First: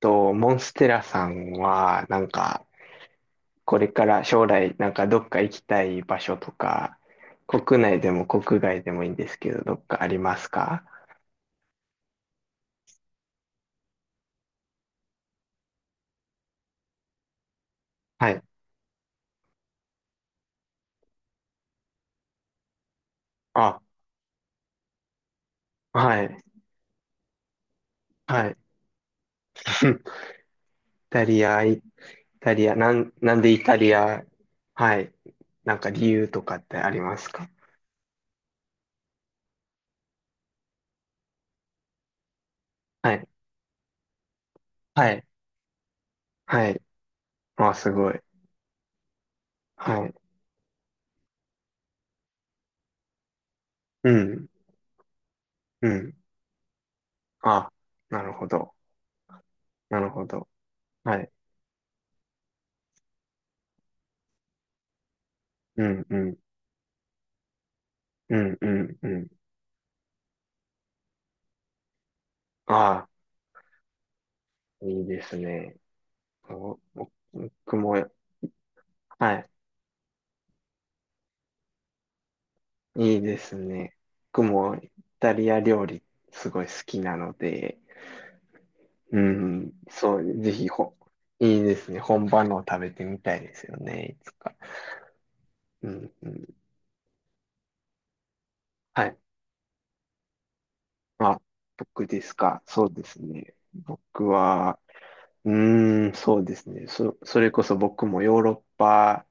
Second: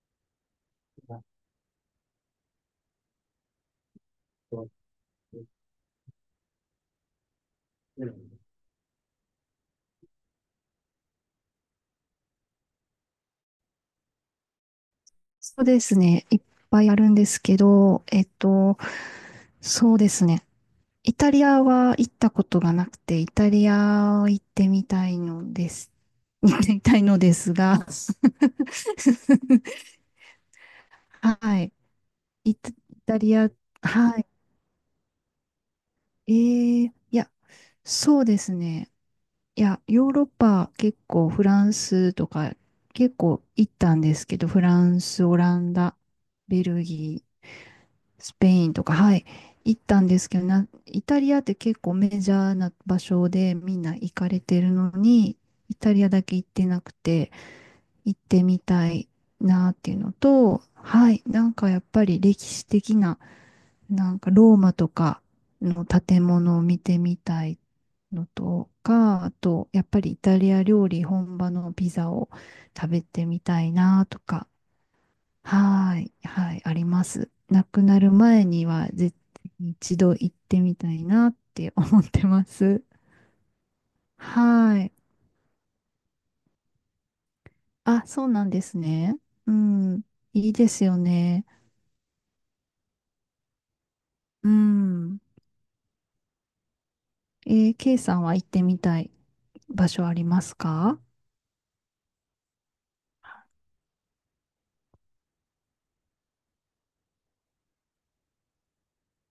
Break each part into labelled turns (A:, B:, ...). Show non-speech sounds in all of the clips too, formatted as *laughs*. A: と、モンステラさんは、これから将来、なんかどっか行きたい場所とか、国内でも国外でもいいんですけど、どっかありますか？
B: そうですね。いっぱいあるんですけど、えっ
A: はい。
B: と、そうですね。イタリアは行ったことがなくて、イタリ
A: あ、
B: アを行ってみたいのです。
A: は
B: *laughs*
A: い、
B: 行ってみたいのですが、*laughs*
A: はい。*laughs* イタリ
B: は
A: ア、
B: い。
A: イタ
B: イ
A: リ
B: タ、イ
A: ア、
B: タリ
A: なん
B: ア、
A: でイタリ
B: は
A: ア、はい。なんか理由
B: い。
A: とかってありますか？
B: そうですね。いや、ヨーロッパ結構フランスとか
A: は
B: 結
A: い、
B: 構行ったんですけど、フラン
A: は
B: ス、
A: い、
B: オランダ、ベ
A: はい。
B: ルギー、
A: あ、すごい。
B: スペインとか、はい、行った
A: は
B: ん
A: い。
B: ですけど、な、イタリアって結構メジャーな場所でみんな
A: う
B: 行かれ
A: ん、
B: てるのに、イ
A: う
B: タリア
A: ん。
B: だけ行ってなくて、
A: あ、
B: 行っ
A: なる
B: て
A: ほ
B: み
A: ど。
B: たいなっていう
A: なる
B: の
A: ほど。
B: と、は
A: は
B: い、
A: い。
B: なんかやっぱり歴史的な、なんかローマとか
A: う
B: の
A: ん、う
B: 建
A: ん、
B: 物を見てみたいの
A: うん、う
B: と
A: ん、う
B: か、
A: ん。
B: あと、やっぱりイタリア料理本場のピザを食べ
A: あ、
B: てみたいなとか。
A: いいですね。
B: はーい、はい、あ
A: お
B: りま
A: お、
B: す。亡
A: 僕
B: く
A: も、
B: なる前には絶
A: はい。
B: 対に一度行ってみたいなって思ってます。
A: いいですね。僕
B: は
A: も
B: ー
A: イ
B: い。
A: タリア料理すごい好きなので、
B: あ、そうなんです
A: う
B: ね。う
A: ん、
B: ん。
A: そう、
B: い
A: ぜ
B: い
A: ひ
B: です
A: ほ、
B: よね。
A: いいですね。本場のを食べてみたいですよね。いつ
B: う
A: か。
B: ん。
A: うん、うん。
B: えー、K さんは行ってみた
A: は
B: い
A: い。
B: 場所ありますか？
A: まあ、僕ですか。そうですね。僕は、うそうですね。それこそ僕もヨーロッパ、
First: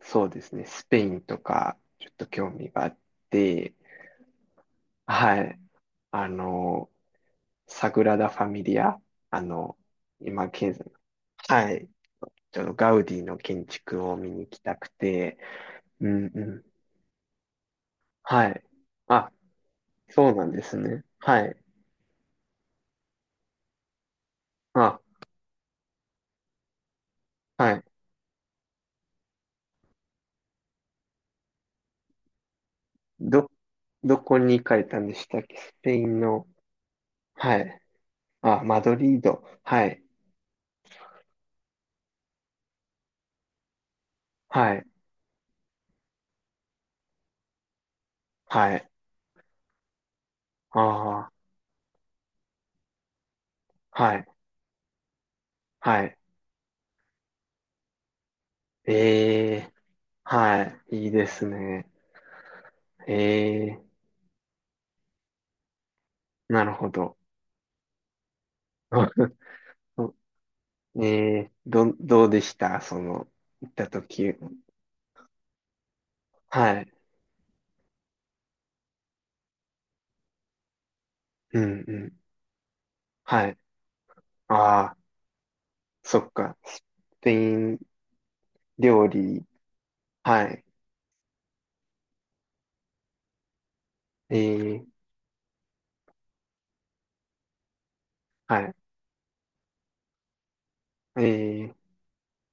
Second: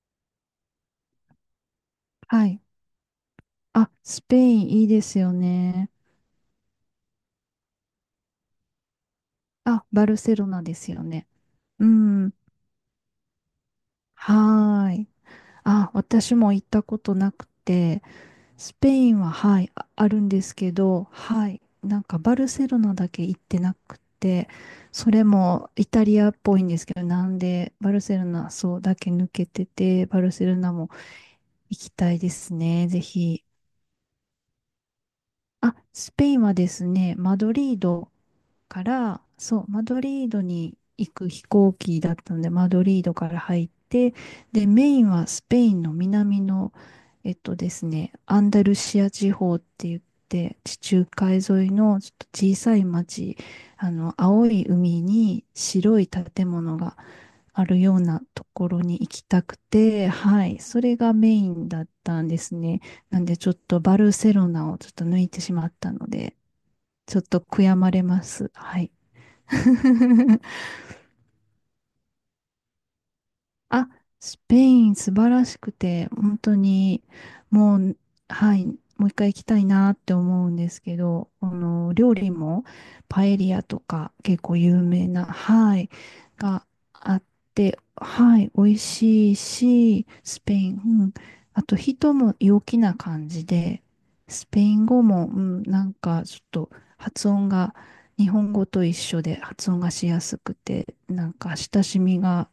A: そうですね。スペインとか、ちょっと
B: は
A: 興
B: い。
A: 味があって、
B: あ、スペインいいですよ
A: はい。
B: ね。
A: あの、サグラダ・ファミリア、あの、
B: あ、バルセロ
A: 今、
B: ナですよね。
A: は
B: う
A: い、
B: ん。
A: ちょっとガウディの建築を見に行きた
B: は
A: く
B: ーい。
A: て、
B: あ、
A: うん
B: 私
A: う
B: も行
A: ん、
B: ったことなくて、
A: はい。
B: スペインは、
A: あ、
B: はい、あ、あるん
A: そう
B: で
A: なん
B: す
A: で
B: け
A: すね。
B: ど、
A: は
B: は
A: い。
B: い、なんかバルセロナだけ行ってなくて、
A: あ、
B: それもイタリアっぽいんですけど、なん
A: は
B: で
A: い。
B: バルセロナそうだけ抜けてて、バルセロナも行きたいですね、ぜひ。
A: ど、どこに行かれたんでしたっけ、ス
B: あ、
A: ペイ
B: ス
A: ン
B: ペイン
A: の。
B: はですね、マド
A: は
B: リー
A: い。
B: ド
A: あ、マ
B: か
A: ドリ
B: ら、
A: ード。
B: そう、マ
A: は
B: ド
A: い。
B: リードに行く飛行機だったので、マドリードから入って、で、
A: はい。
B: メインはスペインの南の、えっとですね、アンダル
A: はい。
B: シア地方って言って、地中
A: ああ、
B: 海沿いのちょっと小さい町、あ
A: は
B: の、
A: い。
B: 青い海に白
A: は
B: い
A: い。
B: 建物があるようなところ
A: え
B: に行きたく
A: え、
B: て、はい、
A: は
B: それ
A: い。いい
B: が
A: で
B: メ
A: す
B: インだっ
A: ね。
B: たんですね。
A: え
B: なんでちょっと
A: え、
B: バルセロナをちょっと抜いてしまったので、
A: なるほど。
B: ちょっと悔やまれます。はい。
A: *laughs*
B: *laughs*
A: ねえ、どうでしたその、行った
B: あ、
A: 時。
B: スペイン素晴らしくて、本当
A: はい。
B: に、もう、はい、もう一回行きたいなって思うんですけど、あ
A: うん、う
B: の、料
A: ん。
B: 理もパエ
A: は
B: リ
A: い。
B: アとか結構
A: あ
B: 有
A: あ、
B: 名な、はい、
A: そっか。
B: が
A: ス
B: あっ
A: ペイ
B: て、
A: ン
B: はい、美味
A: 料
B: しい
A: 理。
B: し、ス
A: は
B: ペ
A: い。
B: イン、うん、あと人も陽気な感じで、
A: え
B: スペイ
A: え、
B: ン語も、うん、なんかちょっと発音が、日本
A: は
B: 語
A: い。
B: と一緒で発音がしやすくて、
A: え
B: なんか
A: え、
B: 親しみが、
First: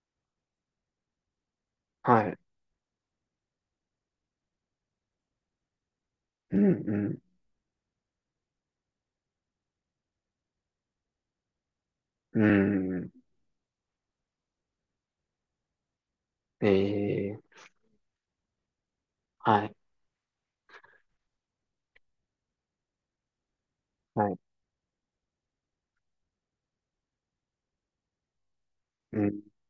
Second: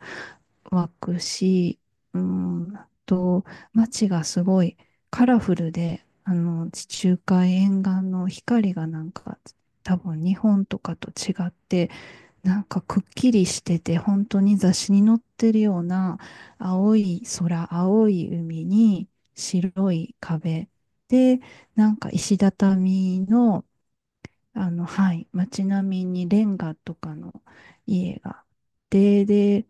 B: 湧くし、うー
A: はい。
B: んあと、街がすごいカラフルで、あ
A: う
B: の、地
A: ん、
B: 中海沿岸の光がなんか、多分日本とかと違って、
A: う
B: なんか
A: ん。う
B: くっ
A: ん。
B: きりしてて、本当に雑誌に載ってるような
A: え
B: 青い
A: え、
B: 空、青い海に
A: はい。
B: 白い壁で、なんか石畳の、
A: はい。
B: あの、はい、街並みにレンガとかの家があっ
A: う
B: て、
A: ん。
B: で、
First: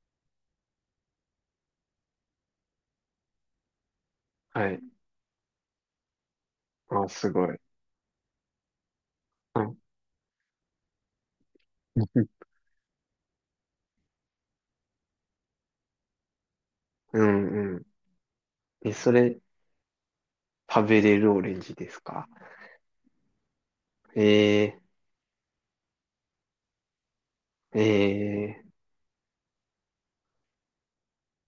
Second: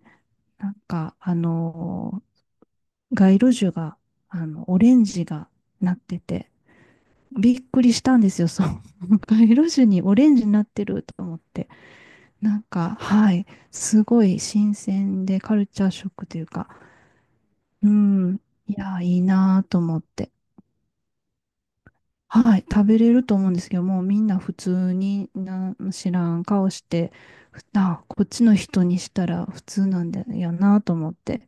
B: なんか、街路樹が、あの、
A: は
B: オ
A: い。
B: レンジがなってて、
A: ああ、すごい。
B: びっくりしたんですよ、そう。*laughs* 街
A: は
B: 路
A: い。
B: 樹にオレンジになってると思って。
A: *laughs*
B: なんか、はい、すごい新鮮でカルチャーショックというか、
A: うん、う
B: うん、い
A: ん。え、
B: やー、
A: そ
B: いい
A: れ、
B: なーと思って。
A: 食べれるオレンジですか？
B: はい、食べれると思うんですけど、もうみんな普
A: ええ、
B: 通になん知らん顔して、ふ
A: え
B: あ、こっちの
A: え、
B: 人にしたら普通なんだよなと思って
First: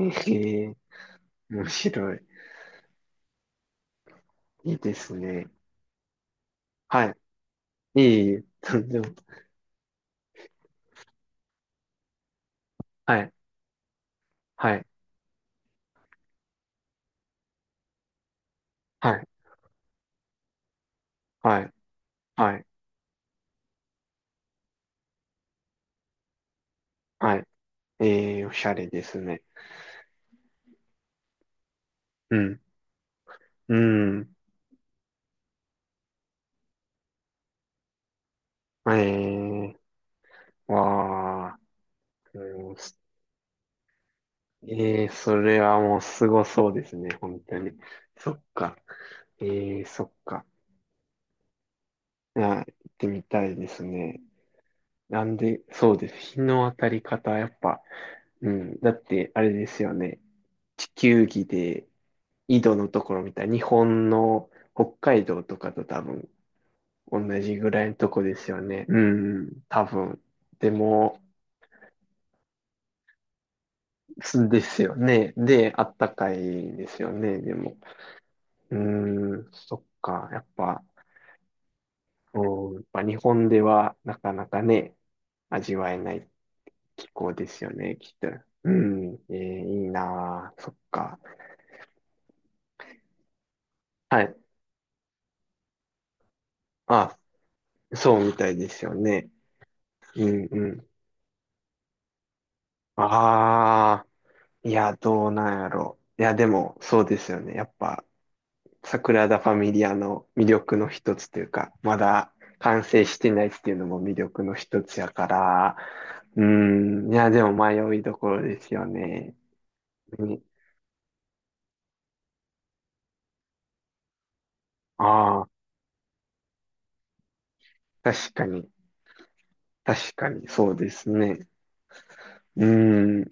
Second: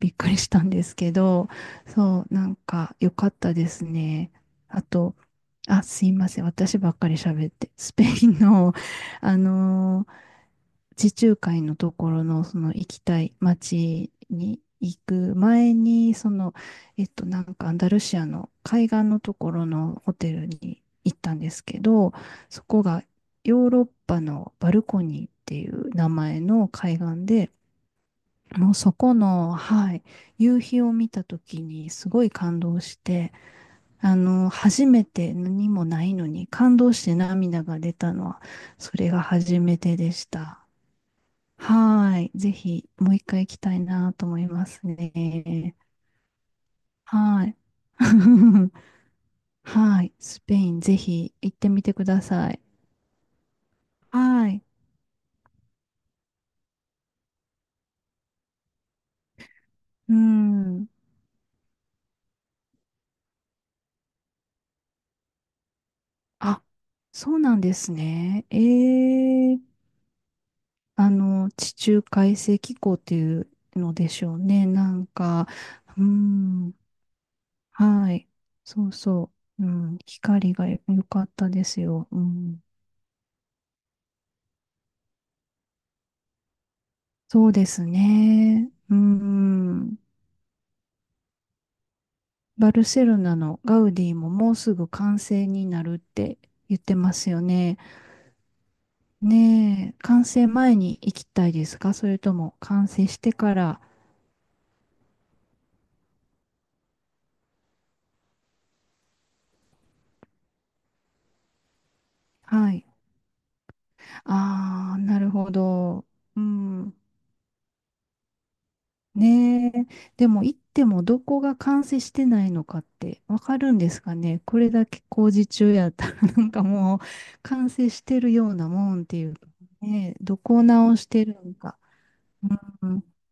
B: びっくりした
A: え
B: ん
A: え、
B: ですけど、
A: 面白い。
B: そう、なんか良かったですね。
A: いい
B: あ
A: で
B: と、
A: すね。
B: あ、すいません、私ばっ
A: は
B: かり
A: い。
B: 喋って、ス
A: い
B: ペ
A: え
B: イ
A: い
B: ン
A: え、
B: の、
A: *laughs* でも、
B: あのー地中海のところのその行き
A: は
B: た
A: い、
B: い街に
A: はい、
B: 行く前に、その、なんかアンダルシアの海岸
A: は
B: の
A: い、
B: ところのホテルに行ったんで
A: は
B: す
A: い、
B: けど、
A: は
B: そ
A: い、
B: こがヨーロッパのバルコニーっていう名前の海岸
A: はい。
B: で、
A: ええ、おし
B: も
A: ゃ
B: う
A: れ
B: そ
A: で
B: こ
A: すね。
B: の、はい、夕日を見た時にすごい
A: う
B: 感
A: ん、
B: 動して、
A: う
B: あ
A: ん、
B: の、初めて何もないのに感動して涙が出たのは、
A: え
B: それが初め
A: え、
B: てでした。
A: わあ、
B: はーい。ぜ
A: うん
B: ひ、
A: す
B: もう一回行きたいなと思います
A: ええ、それ
B: ね。
A: はもうすごそうですね、本
B: はーい。
A: 当に。そっ
B: *laughs*
A: か、ええ、
B: は
A: そ
B: ー
A: っ
B: い。ス
A: か。
B: ペイン、ぜひ行ってみてくだ
A: い
B: さ
A: や、
B: い。
A: 行ってみたいです
B: は
A: ね。
B: ーい。
A: なんで、そうです。日の当たり方、やっぱ、うん。だって、あれですよ
B: う
A: ね。地
B: ん。
A: 球儀で、緯度のところ見たら、日本の北海道とかと多分、
B: あ、そう
A: 同
B: な
A: じ
B: ん
A: ぐ
B: で
A: らい
B: す
A: のとこで
B: ね。
A: す
B: え
A: よね。う
B: ー、
A: ん、多分。で
B: あ
A: も、
B: の、地中海性気候っていうのでしょう
A: すで
B: ね。
A: す
B: な
A: よ
B: ん
A: ね。
B: か、
A: で、あっ
B: う
A: たかい
B: ん。
A: んですよね。でも。
B: はい。
A: う
B: そうそ
A: ん、
B: う。う
A: そっ
B: ん。
A: か。やっ
B: 光が良
A: ぱ、
B: かったですよ。うん。
A: 日本ではなかなかね、味わえない気候で
B: そう
A: す
B: で
A: よ
B: す
A: ね、きっと。う
B: ね。う
A: ん、えーいい
B: ん。
A: なあ、そっか。
B: バルセロナのガウディ
A: は
B: も
A: い。
B: もうすぐ完成になるって言ってま
A: あ、
B: すよね。
A: そうみたいですよね。
B: ねえ、完
A: う
B: 成
A: んう
B: 前
A: ん。
B: に行きたいですか、それとも完成してから。
A: ああ、いや、どうなんやろ、いや、でも、そうですよね。やっぱ、桜田ファミリアの魅力の一つというか、まだ
B: は
A: 完
B: い。
A: 成してないっていうのも魅力の一
B: あ
A: つ
B: あ、
A: や
B: な
A: か
B: るほ
A: ら、
B: ど。う
A: う
B: ん。
A: ん、いや、でも迷いどころですよね。
B: ねえ、
A: う
B: でも行ってもどこが完成してないのかってわかるんですかね。これだけ工
A: あ
B: 事
A: あ。
B: 中やったら *laughs* なんかもう完成して
A: 確
B: る
A: か
B: ような
A: に。
B: もんっていうか、
A: 確
B: ね、
A: か
B: ど
A: に、
B: こを
A: そうで
B: 直し
A: す
B: てる
A: ね。
B: のか。
A: うーん、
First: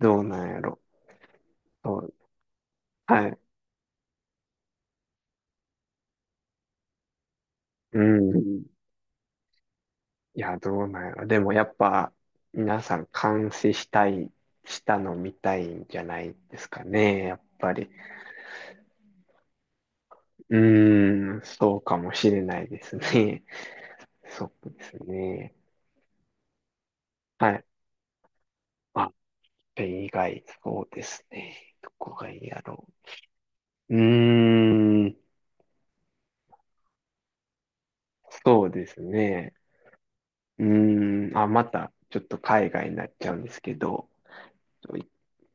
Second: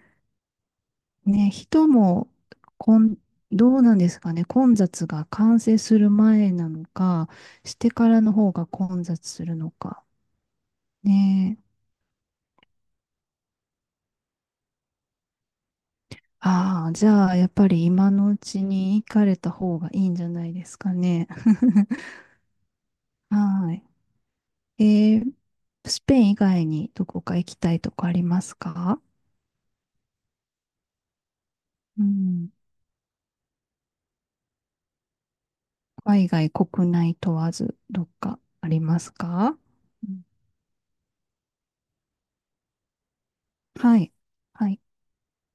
A: どうなんやろ。
B: ね、人
A: そう、
B: も、こん、
A: はい。う
B: どうなんですかね、混雑が完成する前なのか、して
A: ー
B: からの方
A: ん。
B: が混雑するのか。
A: いや、どうなんやろ。でも
B: ね
A: や
B: え。
A: っぱ、皆さん監視したい、したの見たいんじゃないですか
B: ああ、じ
A: ね。
B: ゃ
A: や
B: あ、
A: っ
B: やっぱ
A: ぱ
B: り
A: り。
B: 今のうちに行かれた方がいいんじゃない
A: う
B: ですかね。
A: ーん、そうか
B: *laughs*
A: もしれないですね。
B: は
A: *laughs* そう
B: い。
A: です
B: えー、
A: ね。
B: スペイン以外にどこか行
A: は
B: き
A: い。
B: たいとこありますか？
A: あ、れ以外、そうですね。ど
B: う
A: こがいい
B: ん。
A: やろう。
B: 海外、国内問わず、どっか
A: そ
B: あ
A: う
B: り
A: です
B: ます
A: ね。
B: か？うん。
A: あ、また、ちょっと海外になっちゃうんですけ
B: は
A: ど、
B: い。はい。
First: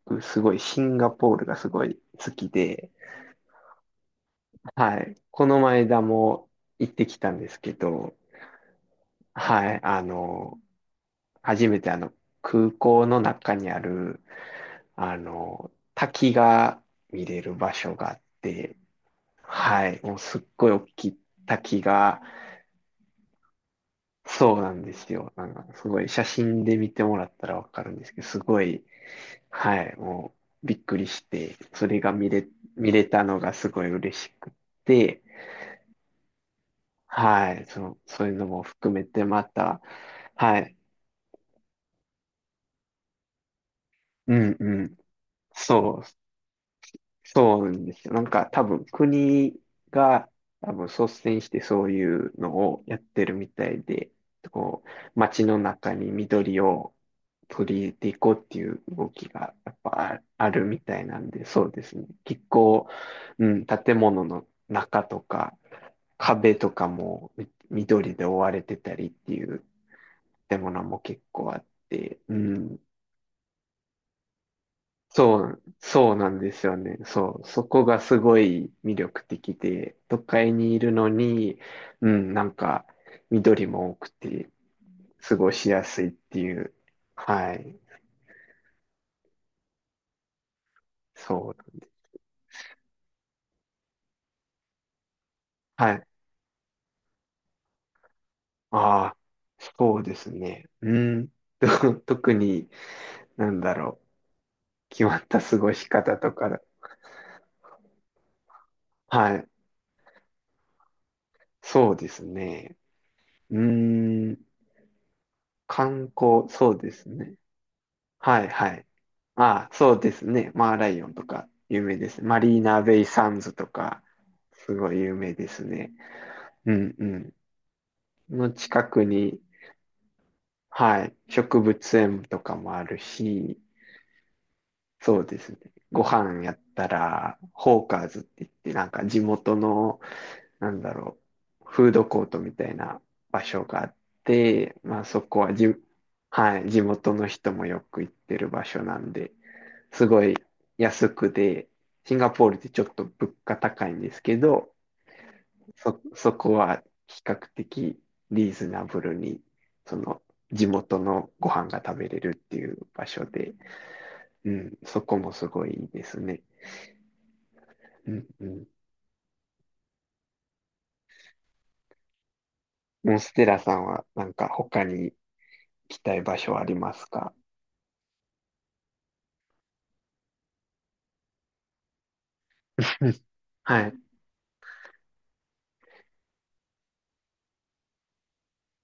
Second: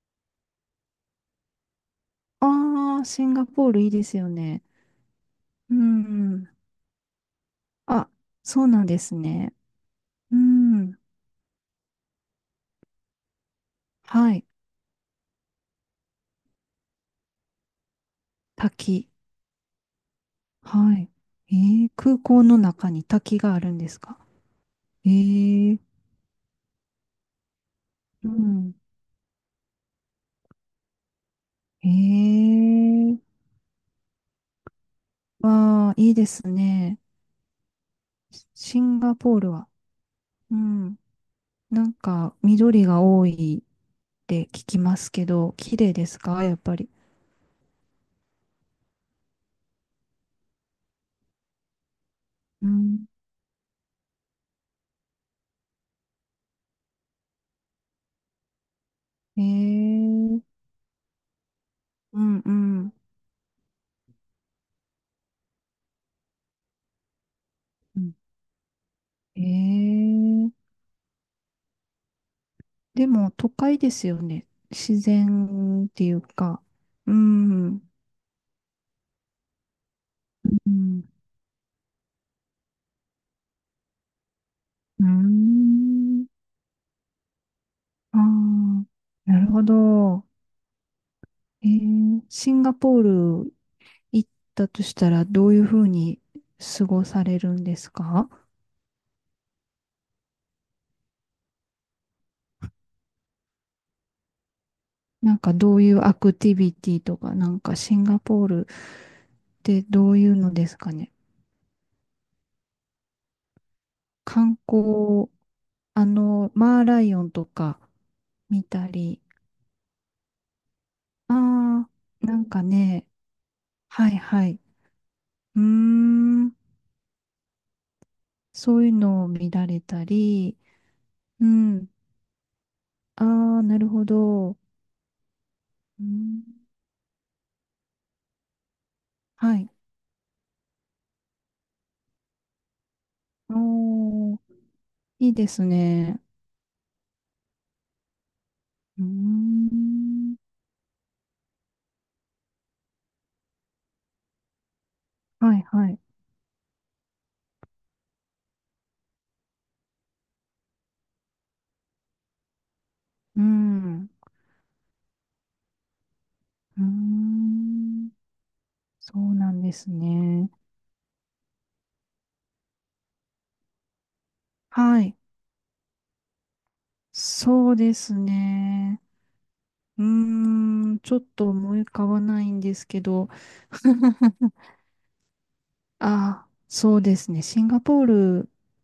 A: 僕すごいシンガポールがすごい好きで、
B: ああ、シンガポールいいですよね。
A: はい。この
B: う
A: 間も
B: ん。
A: 行ってきたんですけ
B: あ、
A: ど、
B: そうなんですね。
A: はい。
B: うん。
A: 初めて空港の中にある、
B: はい。
A: 滝が見れる場所があって、
B: 滝。
A: はい。もうすっごい大
B: は
A: き
B: い。
A: い滝
B: えー、空
A: が、
B: 港の中に滝があるんですか？
A: そうなんで
B: え
A: すよ。なんか
B: ー、
A: すごい写真で見てもらったらわかるんですけど、
B: う
A: すご
B: ん。
A: い、はい、もうびっくりして、そ
B: え
A: れが見れ、見れ
B: ー、
A: たのがすごい嬉しくって、
B: わあ、いいですね。
A: はい、そう、そういうのも
B: シ
A: 含
B: ン
A: め
B: ガ
A: て
B: ポー
A: ま
B: ルは。
A: た、
B: う
A: はい、
B: ん。なんか、緑が多いっ
A: う
B: て
A: ん
B: 聞
A: う
B: き
A: ん、
B: ますけど、綺麗
A: そう、
B: ですかやっぱり。
A: そうなんですよ。なんか多分国が多分率先してそういうの
B: う
A: をやっ
B: ん。
A: てるみたいで、こう、街の中に緑を取り入れていこうっていう動き
B: え
A: がやっぱあ
B: ー、
A: あるみたいなんで、そうですね。
B: うん
A: 結
B: う
A: 構、
B: ん。
A: うん、建物の中とか壁とかもみ
B: うん、
A: 緑で覆われてたりって
B: え
A: いう
B: ー、
A: 建物も結構あって、うん。
B: でも都会ですよね。自
A: そう、
B: 然ってい
A: そう
B: う
A: なんで
B: か。
A: すよね。
B: う
A: そう、そ
B: ん。う
A: こがすごい魅力的で、都会にいるの
B: ん。
A: に、うん、緑も多くて、
B: うー
A: 過ごしやすいっ
B: ん。
A: ていう。はい。
B: ああ、なるほど。
A: そ
B: え
A: う。
B: ー、シンガポール行ったとしたらどういうふう
A: はい。
B: に過ごされるんですか？
A: ああ、そうですね。うん。と、 *laughs* 特に、なんだろう。決まっ
B: なん
A: た
B: か
A: 過ご
B: どう
A: し
B: いうア
A: 方と
B: ク
A: か、
B: ティビティとか、なんかシンガポールっ
A: はい。
B: てどういうのですかね。
A: そうですね。うん。
B: 観光、あ
A: 観光、
B: の、
A: そう
B: マー
A: で
B: ラ
A: す
B: イオン
A: ね。
B: とか
A: はい
B: 見
A: はい。
B: たり、
A: ああ、そうですね。マーライオンと
B: あ
A: か有名です
B: あ、
A: ね。
B: な
A: マ
B: ん
A: リー
B: か
A: ナベイ
B: ね、
A: サンズとか、
B: はいはい。
A: すごい有名で
B: うー
A: すね。
B: ん。
A: うんうん。の
B: そ
A: 近
B: ういう
A: く
B: のを
A: に、
B: 見られたり、
A: はい、
B: う
A: 植
B: ん。
A: 物園とかもある
B: あ
A: し、
B: あ、なるほど。
A: そうですね。ご
B: うん。
A: 飯やったら、ホーカーズって言って、なんか地元
B: はい。
A: の、なんだろう、フードコートみたいな場所があっ
B: おー、
A: て、まあそ
B: いい
A: こ
B: で
A: は
B: す
A: じ、
B: ね。
A: はい、地元の人もよく行ってる場所な
B: うー
A: んで、すごい
B: ん。
A: 安くで、シンガポールってちょっと物価高いんですけど、
B: はいはい。
A: そこは比較的リーズナブルに、その地元のご飯が食べれるっていう場所
B: う
A: で、
B: ん。う
A: うん、そこもすごいいいですね。
B: ーん。
A: うんうん。
B: そうなんですね。
A: モンステラさんはなんか他
B: は
A: に行
B: い。
A: きたい場所ありますか？
B: そうですね。うーん。ちょっと思い浮かばないんですけ
A: *laughs*
B: ど。
A: はい、
B: *laughs* ああ、そうですね。シンガポール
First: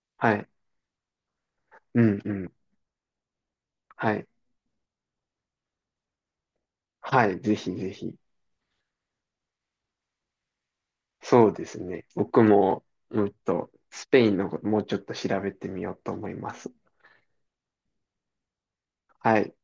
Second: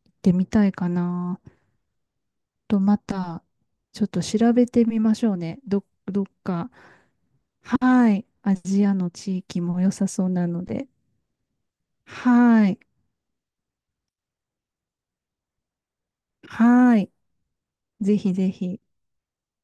B: 行っ
A: は
B: てみ
A: い、
B: たいかな。
A: うんうん、
B: とまた、ちょっ
A: は
B: と
A: い、
B: 調べてみましょうね。ど、どっか。
A: はい、ぜひぜ
B: は
A: ひ。
B: い。アジアの地域も良さそうなので。
A: そうですね。僕
B: はい。
A: も、うんと、スペインのこともうちょっと調べてみようと思います。
B: はい。ぜひぜひ。
A: はい。